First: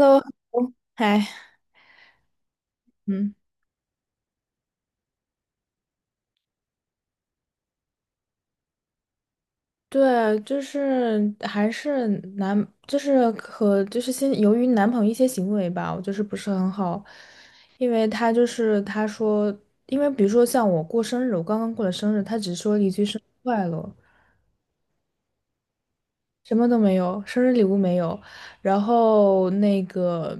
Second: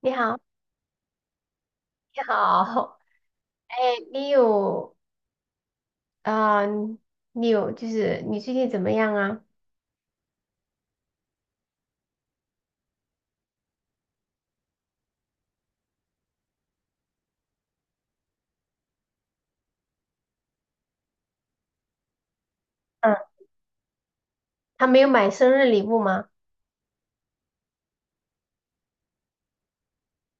你 好，嗨，你好，嗯，哎，你有啊、呃你有就是你最近怎么样啊？对，就是还是就是和就是先由于男朋友一些行为吧，我就是不是很好，因为他就是他说，因为比如说像我过生日，我刚刚过了生日，他只说了一句嗯，生日快乐，他没有买生日礼物吗？什么都没有，生日礼物没有，然后那个，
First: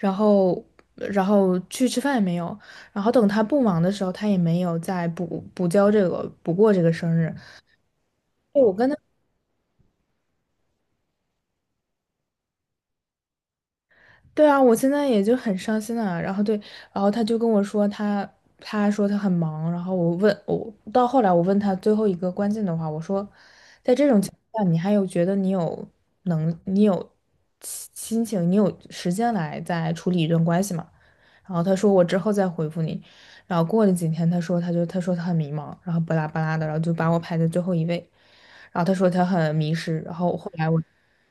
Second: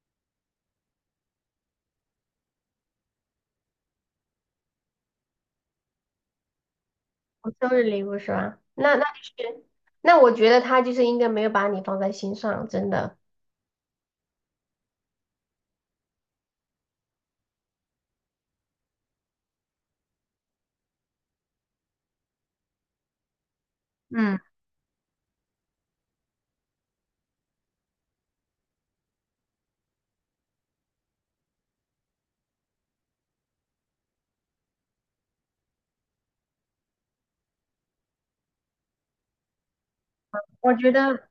然后然后去吃饭也没有，然后等他不忙的时候，他也没有再补过这个生日。哦生日礼物是吧？对，我跟那他。那就是，那我觉得他就是应该没有把你放在心上，真的。对啊，我现在也就很伤心啊。然后对，然后他就跟我说他很忙。然后我问我到后来我问他最后一个关键的话，我说，在这种情嗯，况下，你还有觉得你有心情，你有时间来再处理一段关系吗？然后他说我之后再回复你。然后过了几天，他说他很迷茫，然后巴拉巴拉的，然后就把我排在最后一位。然后他说他很迷失，然后后来我我觉得，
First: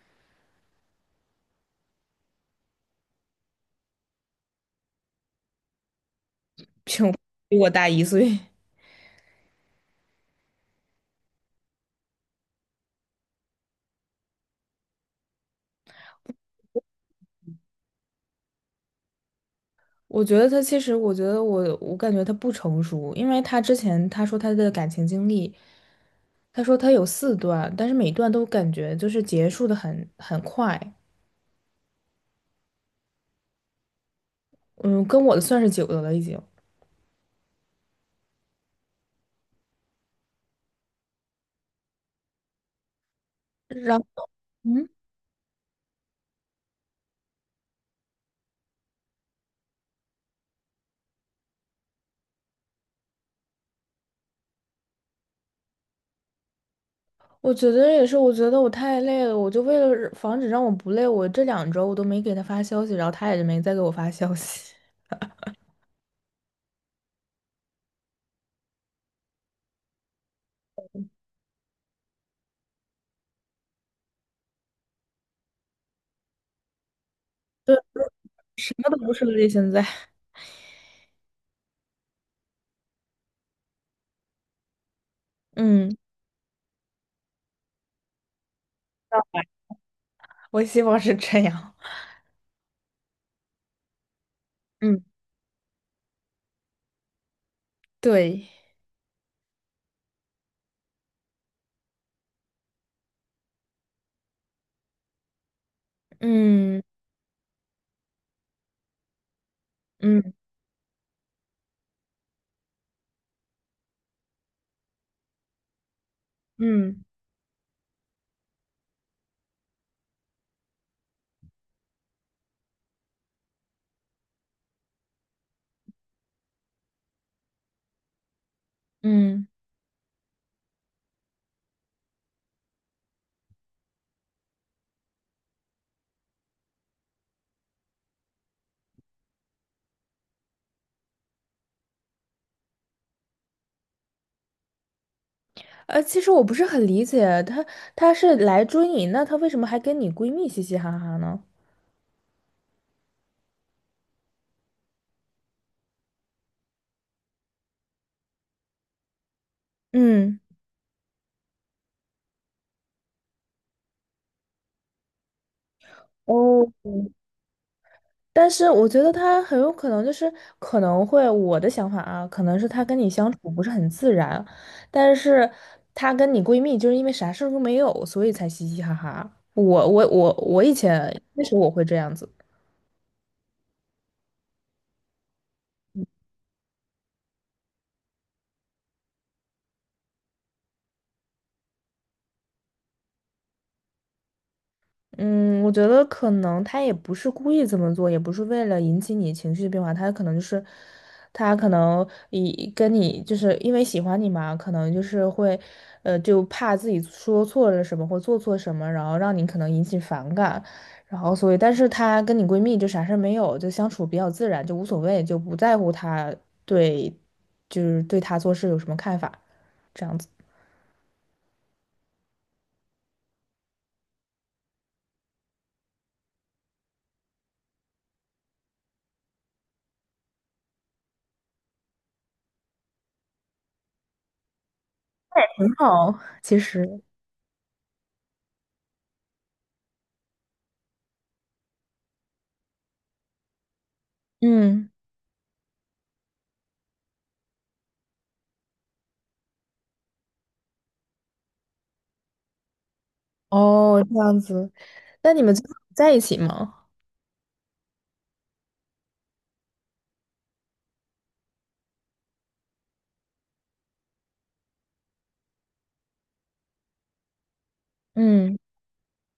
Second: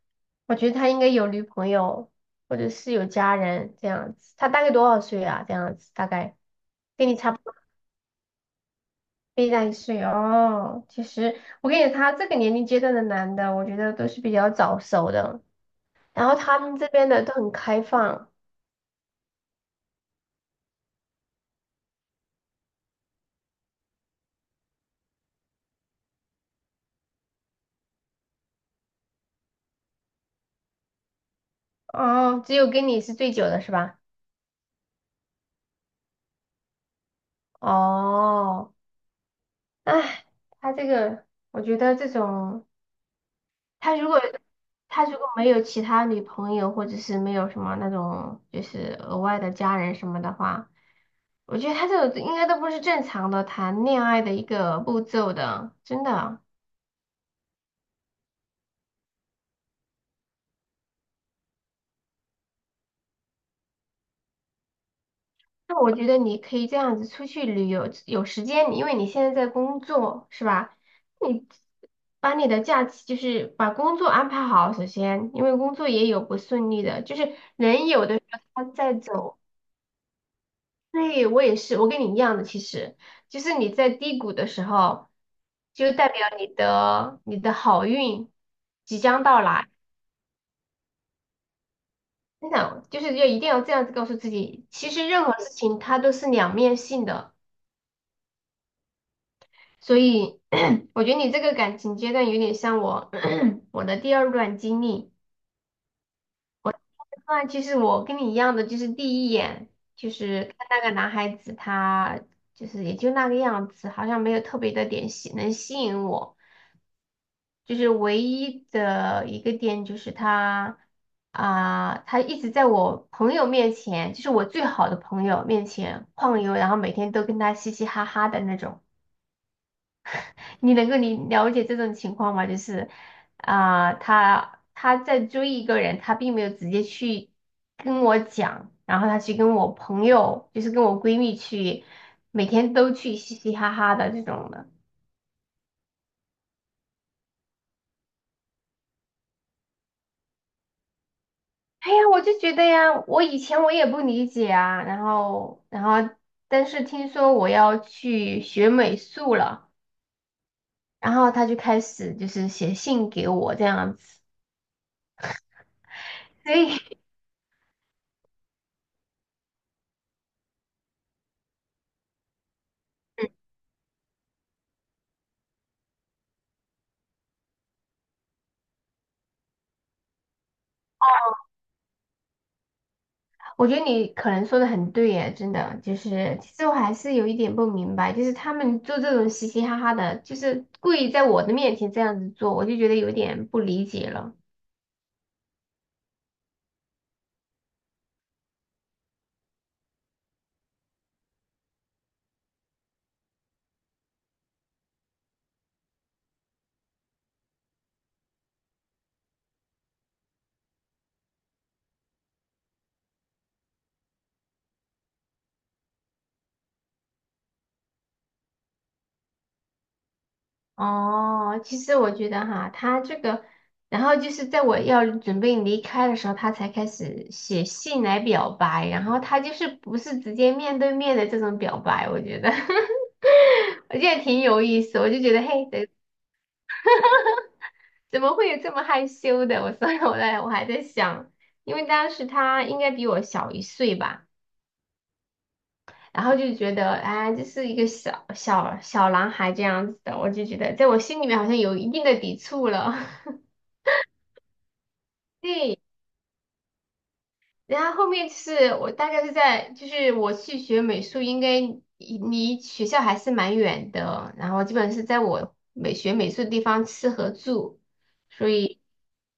我觉得他应该有女朋友或者是有家人这样子。他大概多少岁啊？这样子大概跟就 你差不 多，比我大一岁。比你大一岁哦。其实我跟你讲，他这个年龄阶段的男的，我觉得都是比较早熟的。然后他们这边的都很开放，我觉得他其实，我觉得我感觉他不成熟，因为他之前他说他的感情经历，他说他有四段，但是每段都感觉就是结束的很快，哦，只有跟你是最久的是吧？嗯，跟我的算是久的了已经。哦，哎，他这个，我觉得这种，他然如果后，嗯，他如果没有其他女朋友，或者是没有什么那种就是额外的家人什么的话，我觉得他这种应该都不是正常的谈恋爱的一个步骤的，真的。我觉得也是，我觉得我太累了，我就为了防止让我不累，我这两周我都没给他发消息，然后他也就没再给我发消息，那我觉得你可以这样子出去旅游，有时间你因为你现在在工作，是吧？你把你的假期就是把工作安排好，首先，因为工作也有不顺利的，就是 对，人有的时候他什么在都不是走，了，现在，对，我也是，我跟你一样的，其实就是你在低谷的时候，就嗯，代表你的好运即将到来。我希望是这样，真的，就是要一定要这样子告诉自己，其嗯，实任何事情它都是两面性的。对，所以 我觉得你这个感情阶段有点像我 我的第二段经历。嗯那其实我跟你一样的，就是第一眼就嗯是看那个男孩子，他就是也就那个样子，好像没有特别的点能吸引我。嗯就是唯一的一个点就是他一直在我朋友面前，就是我最好的朋友面前晃悠，然后每天都跟他嘻嘻哈哈的那种。嗯。你能够了解这种情况吗？就是他在追一个人，他并没有直接去跟我讲，然后他去跟我朋友，就是跟我闺蜜去，每天都去嘻嘻哈哈的这种的。其实我不是很理解，她她是来追你，那她为什么还跟你闺蜜嘻嘻哈哈呢？哎呀，我就觉得呀，我以前我也不理解啊，但是听说我要去学美术了，嗯，然后他就开始就是写信给我这样子，所哦，以但是我觉得她很有可能就是可能会我的想法啊，可能是她跟你相处不是很自然，但是她跟你闺蜜就是因为啥事儿都没有，所以才嘻嘻哈哈。我以前那时候我会这样子。我觉得你可能说的很对耶，真的，就是其实我还是有一点不明白，就是他们做这种嘻嘻哈哈的，就是故意在我的面前这样子做，我就觉得有点不理解了。嗯，我觉得可能他也不是故意这么做，也不是为了引起你情绪的变化，他可能就是，他可能以跟你就是因为喜欢你嘛，可能就是会，就怕自己说错了什么或做错什么，然后让你可能引起反感，然后所以，但是她跟你闺蜜就啥事儿没有，就相处比较自然，就无所谓，就不在乎她对，就是对她做事有什么看法，这样子哦，其实我觉得哈，他这个，然后就是在我要准备离开的时候，他才开始写信来表白，然后他就是不是直接面对面的这种表白，我觉得，我觉得挺有意思，我就觉得很嘿，好，其实，怎么会有这么害羞的？我 所以我在我还在想，因为当时他应该比我小一岁吧，嗯。然后就觉得，哎，这是一个小小小男孩这样子的，我就觉得在我心里面好像有一定的抵触了。哦，这样子。那你们最后对，在一起吗？然后后面就是我大概是在，就是我去学美术，应该离学校还是蛮远的，然后基本是在我美学美术的地方吃和住，所嗯以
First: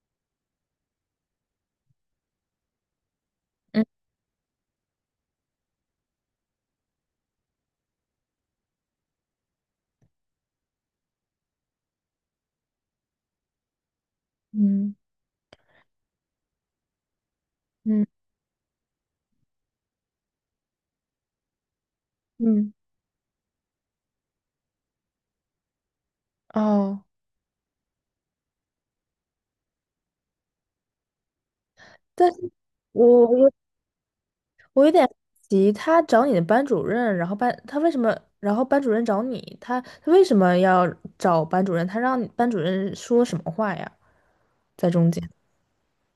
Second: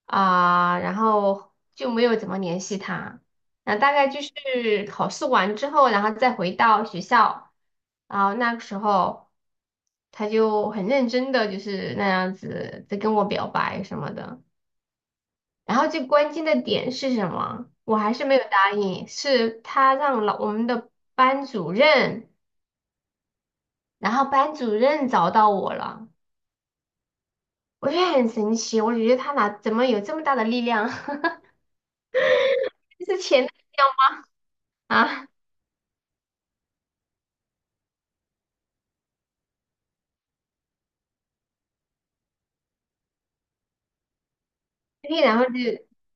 然后就没有怎么联系他。然后嗯大概就是考试完之后，然后再回到学校，然后那个时候他就很认真的就是那样子在跟我表白什么的。嗯然后最关键的点是什么？我嗯还是没有答应，是他让我们的班主任，嗯。然后班主任找到我了，哦，我觉得很神奇，我觉得他怎么有这么大的力量，但是就是我钱的我力我有量点啊！急，他找你的班主任，然后班他为什么，然后班主任找你，他他为什么要找班主任？他让班主任说什么话呀？在 中间，对，然后就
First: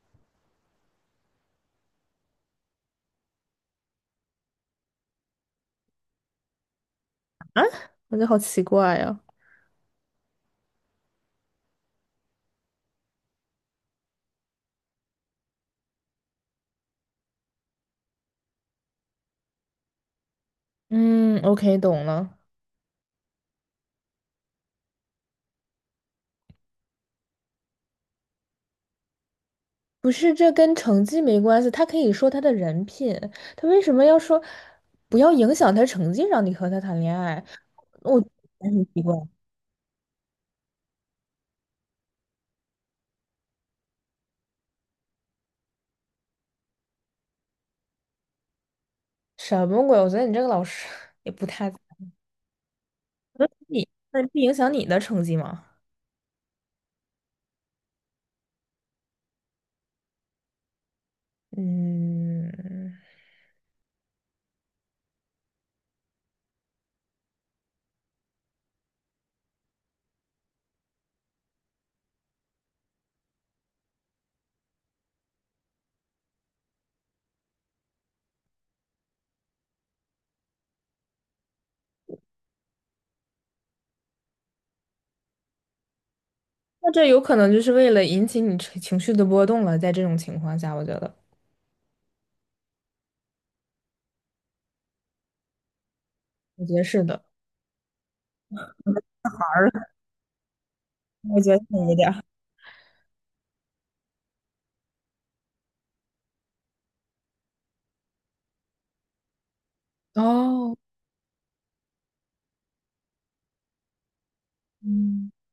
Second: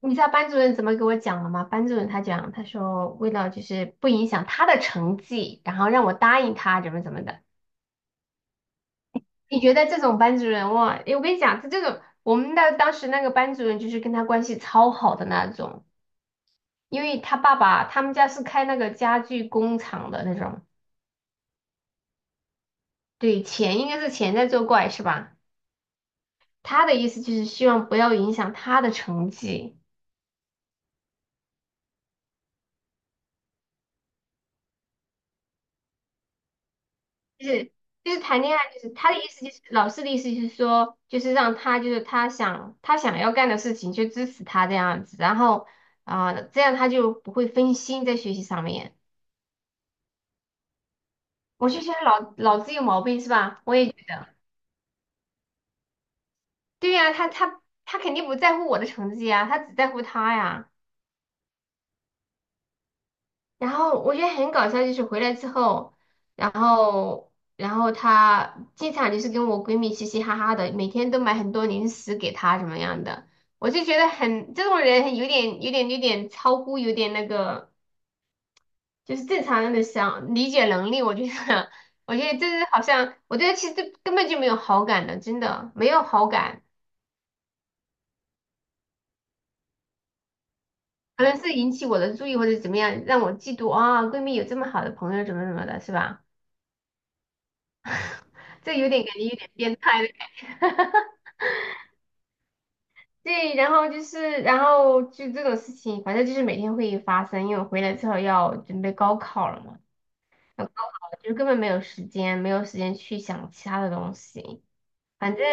你知道班主任怎么给我讲了吗？班主任他讲，他说为了就是不影响他的成绩，然后让我答应他怎么怎么的。我觉得好奇怪呀。你觉得这种班主任哇？诶我跟你讲，他这种我们的当时那个班主任就是跟他关系超好的那种。因为他爸爸他们家是开那个家具工厂的那种，嗯，OK，懂了。对，钱应该是钱在作怪是吧？他的意思就是希望不要影响他的成绩，不是，这跟成绩没关系，他可以说他的人品，他为什么要说不要影响他成绩，让你和他谈恋爱？就是就是我觉谈恋爱，得就很是奇他怪，的意思就是老师的意思就是说，就是让他就是他想要干的事情就支持他这样子，然后这样他就不会分心在学习上面。什么鬼？我觉得你这个老师也不太我就觉得老子有毛病是吧？我你，也觉那得，不影响你的成绩吗？对呀、他肯定不在乎我的成绩啊，他只在乎他呀。嗯，然后我觉得很搞笑，就是回来之后，然后她经常就是跟我闺蜜嘻嘻哈哈的，每天都买很多零食给她怎么样的，我就觉得很这种人有点超乎有点那个，就是正常人的想理解能力，我觉得 我觉得这是好像我对她其实根本就没有好感的，真的没有好感，那这有可能就是为了引起你情绪的波动了。在这种情况下，我觉得，可能是引起我的注意或者怎么样，让我嫉妒啊，闺蜜有这么好的朋友怎么怎么的，是吧？我觉得是的。这有点感觉有玩点儿变了态的感觉。我觉得有一点对，然后就这种事情，反正就是每天会发生，因为我回来之后要准备高考了嘛，儿要高哦，考了就根本没有时间，没有时间去想其他的东西。嗯反正，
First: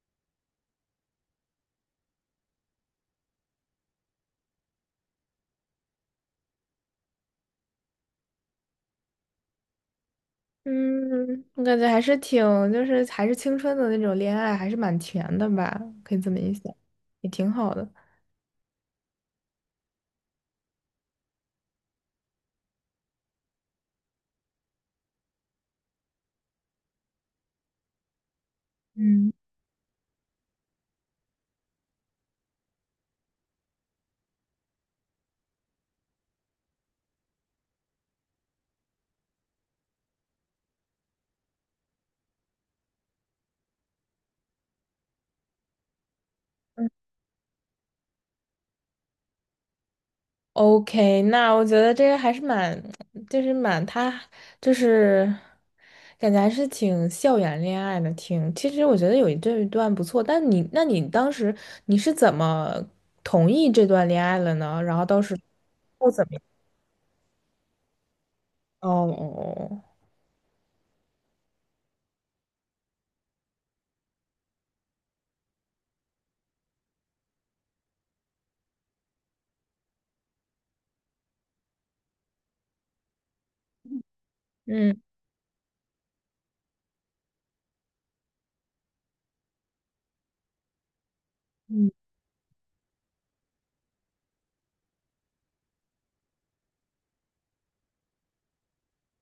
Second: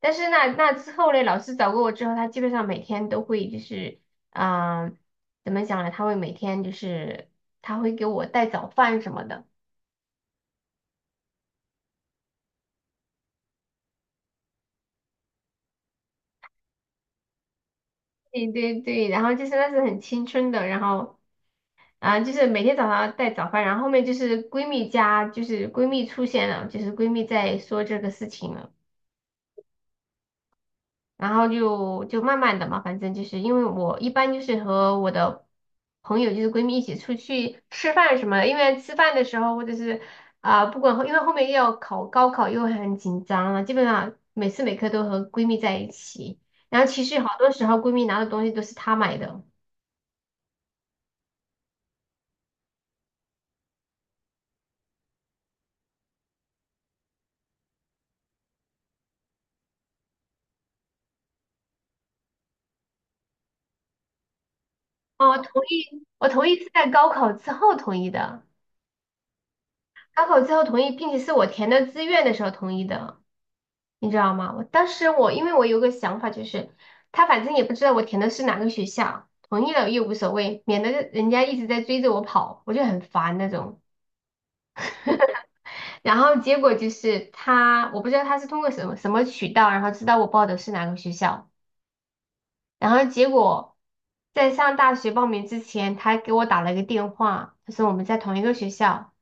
但是那之后呢，老师找过我之后，他基本上每天都会就是，嗯、怎么讲呢？他会每天就是他会给我带早饭什么的。嗯，我感觉还是挺，就是还是青春的那种恋爱，还是蛮甜的吧？可以这么一想，也挺好的。对对对，然后就是那是很青春的，然后就是每天早上带早饭，然后后面就是闺蜜家，就是闺蜜出现了，就是闺蜜在说这个事情了，嗯。然后就慢慢的嘛，反正就是因为我一般就是和我的朋友就是闺蜜一起出去吃饭什么的，因为吃饭的时候或者是啊、不管后因为后面又要考高考又很紧张了，基本上每次每刻都和闺蜜在一起，然后其实好多时候闺蜜拿的东西都是她买的，OK，那我觉得这个还是蛮，就是蛮他，就是感觉还是挺校园恋爱的，挺。其实我觉得有一这一段不错，但你，那你当时你是怎么同意这段恋爱了呢？然后到哦，时我同意，候怎我么？同意是在高考之后同意的。哦哦哦，高考之后同意，并且是我填的志愿的时候同意的，你知道吗？我当时我因为我有个想法，就是他反正也不知道我填的是哪个学校，同意了又无所谓，免得人家一直在追着我跑，我就很烦那种。嗯然后结果就是我不知道他是通过什么什么渠道，然后知道我报的是哪个学校，嗯然后结果在上大学报名之前，他给我打了个电话，他说我们在同一个学校，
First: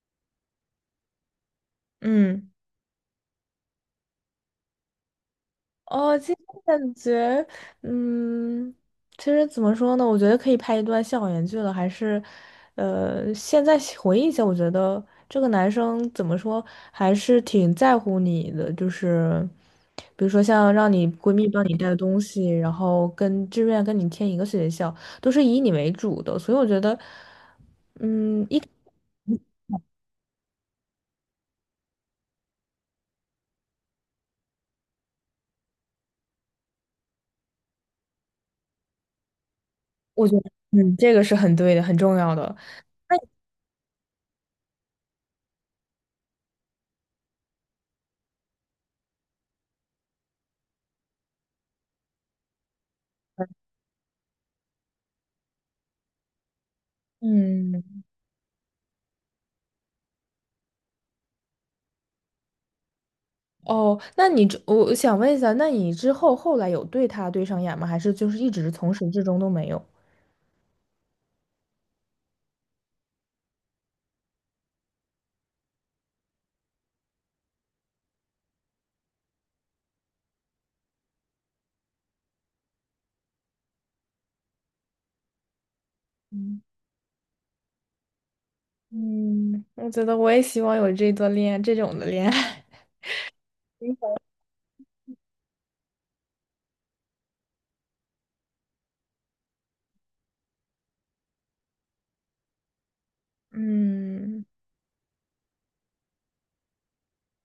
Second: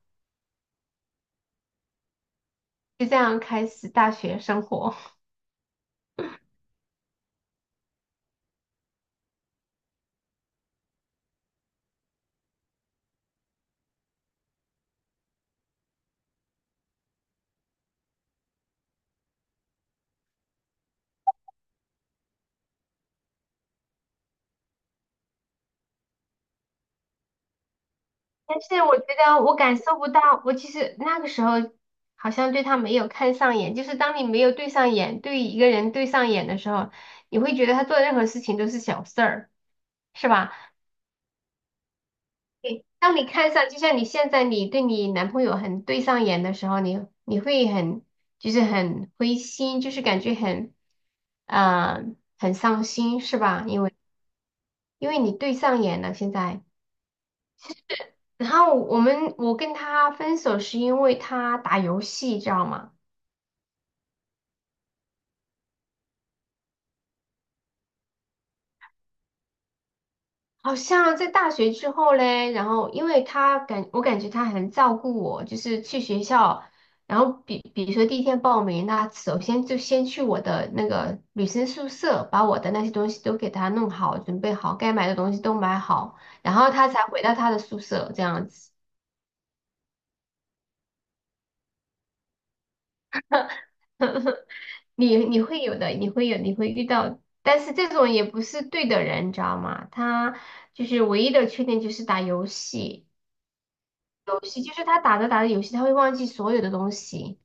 嗯。就这样开始大学生活。哦，其实感觉，嗯，其实怎么说呢？我觉得可以拍一段校园剧了，还是，现在回忆一下，我觉得这个男生怎么说，还是挺在乎你的，就是，比如说像让你闺蜜帮你带东西，然后跟志愿跟你填一个学校，都是以你为主的，所以我觉得，但是我觉得我感受不到，我其实那个时候好像对他没有看上眼，就是当你没有对上眼，对一个人对上眼的时候，你会觉得他做任何事情都是小事儿，我是觉得，吧？嗯，这个是很对的，很重要的，对，当你看上，就像你现在你对你男朋友很对上眼的时候，你会很就是很灰心，就是感觉嗯，很伤心，是吧？因为你对上眼了，现在。嗯。然后我跟他分手是因为他打游戏，知道吗？哦，那你之我我想问一下，那你之后有对他对上眼吗？还是就是一直从始至终都没有？好像在大学之后嘞，然后因为我感觉他很照顾我，就是去学校，然后比如说第一天报名，那首先就先去我的那个女生宿舍，把我的那些东西都给他弄好，准备好，该买的东西都买好，然后他才回到他的宿舍这样子。嗯，我觉得我也希望有这段恋爱，这种的恋爱。你会有的，你会有，你会遇到，但是这种也不是对的人，你知道吗？他就是唯一的缺点就是打游戏，嗯，游戏就是他打着打着游戏，他会忘记所有的东西。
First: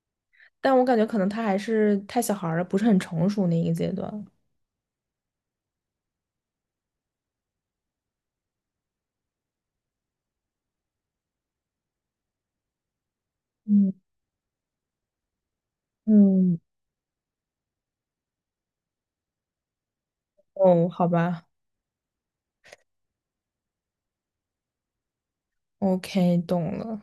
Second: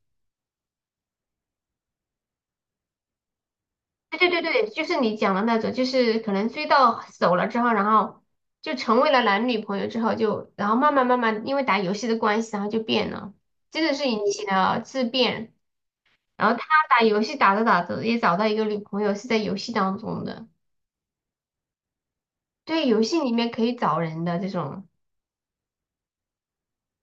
但我感觉可能他还是太小孩儿了，不是很成熟那一个阶对段。对对对，就是你讲的那种，就是可能追到手了之后，然后就成为了男女朋友之后就，然后慢慢慢慢因为打游戏的关系，然后就变了，真嗯的是引起了质变。然后嗯，他打游戏打着打着也找到一个女朋友是在游戏当中的。哦，好吧对，游戏里面可以找人的这种，，OK，懂了，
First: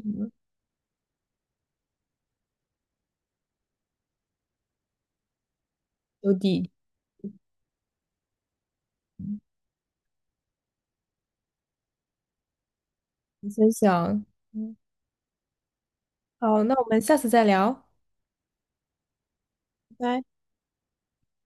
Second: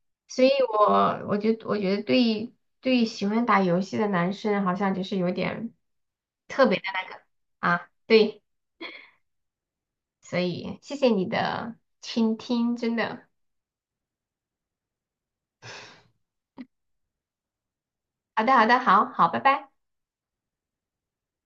嗯所以我觉得对喜欢打游戏的男生好像就是有点有特底，别的那个啊，对，所以谢谢你的倾听，真的，你先想。嗯，好，那我们下次再聊。好的好的，好好，拜拜。拜拜。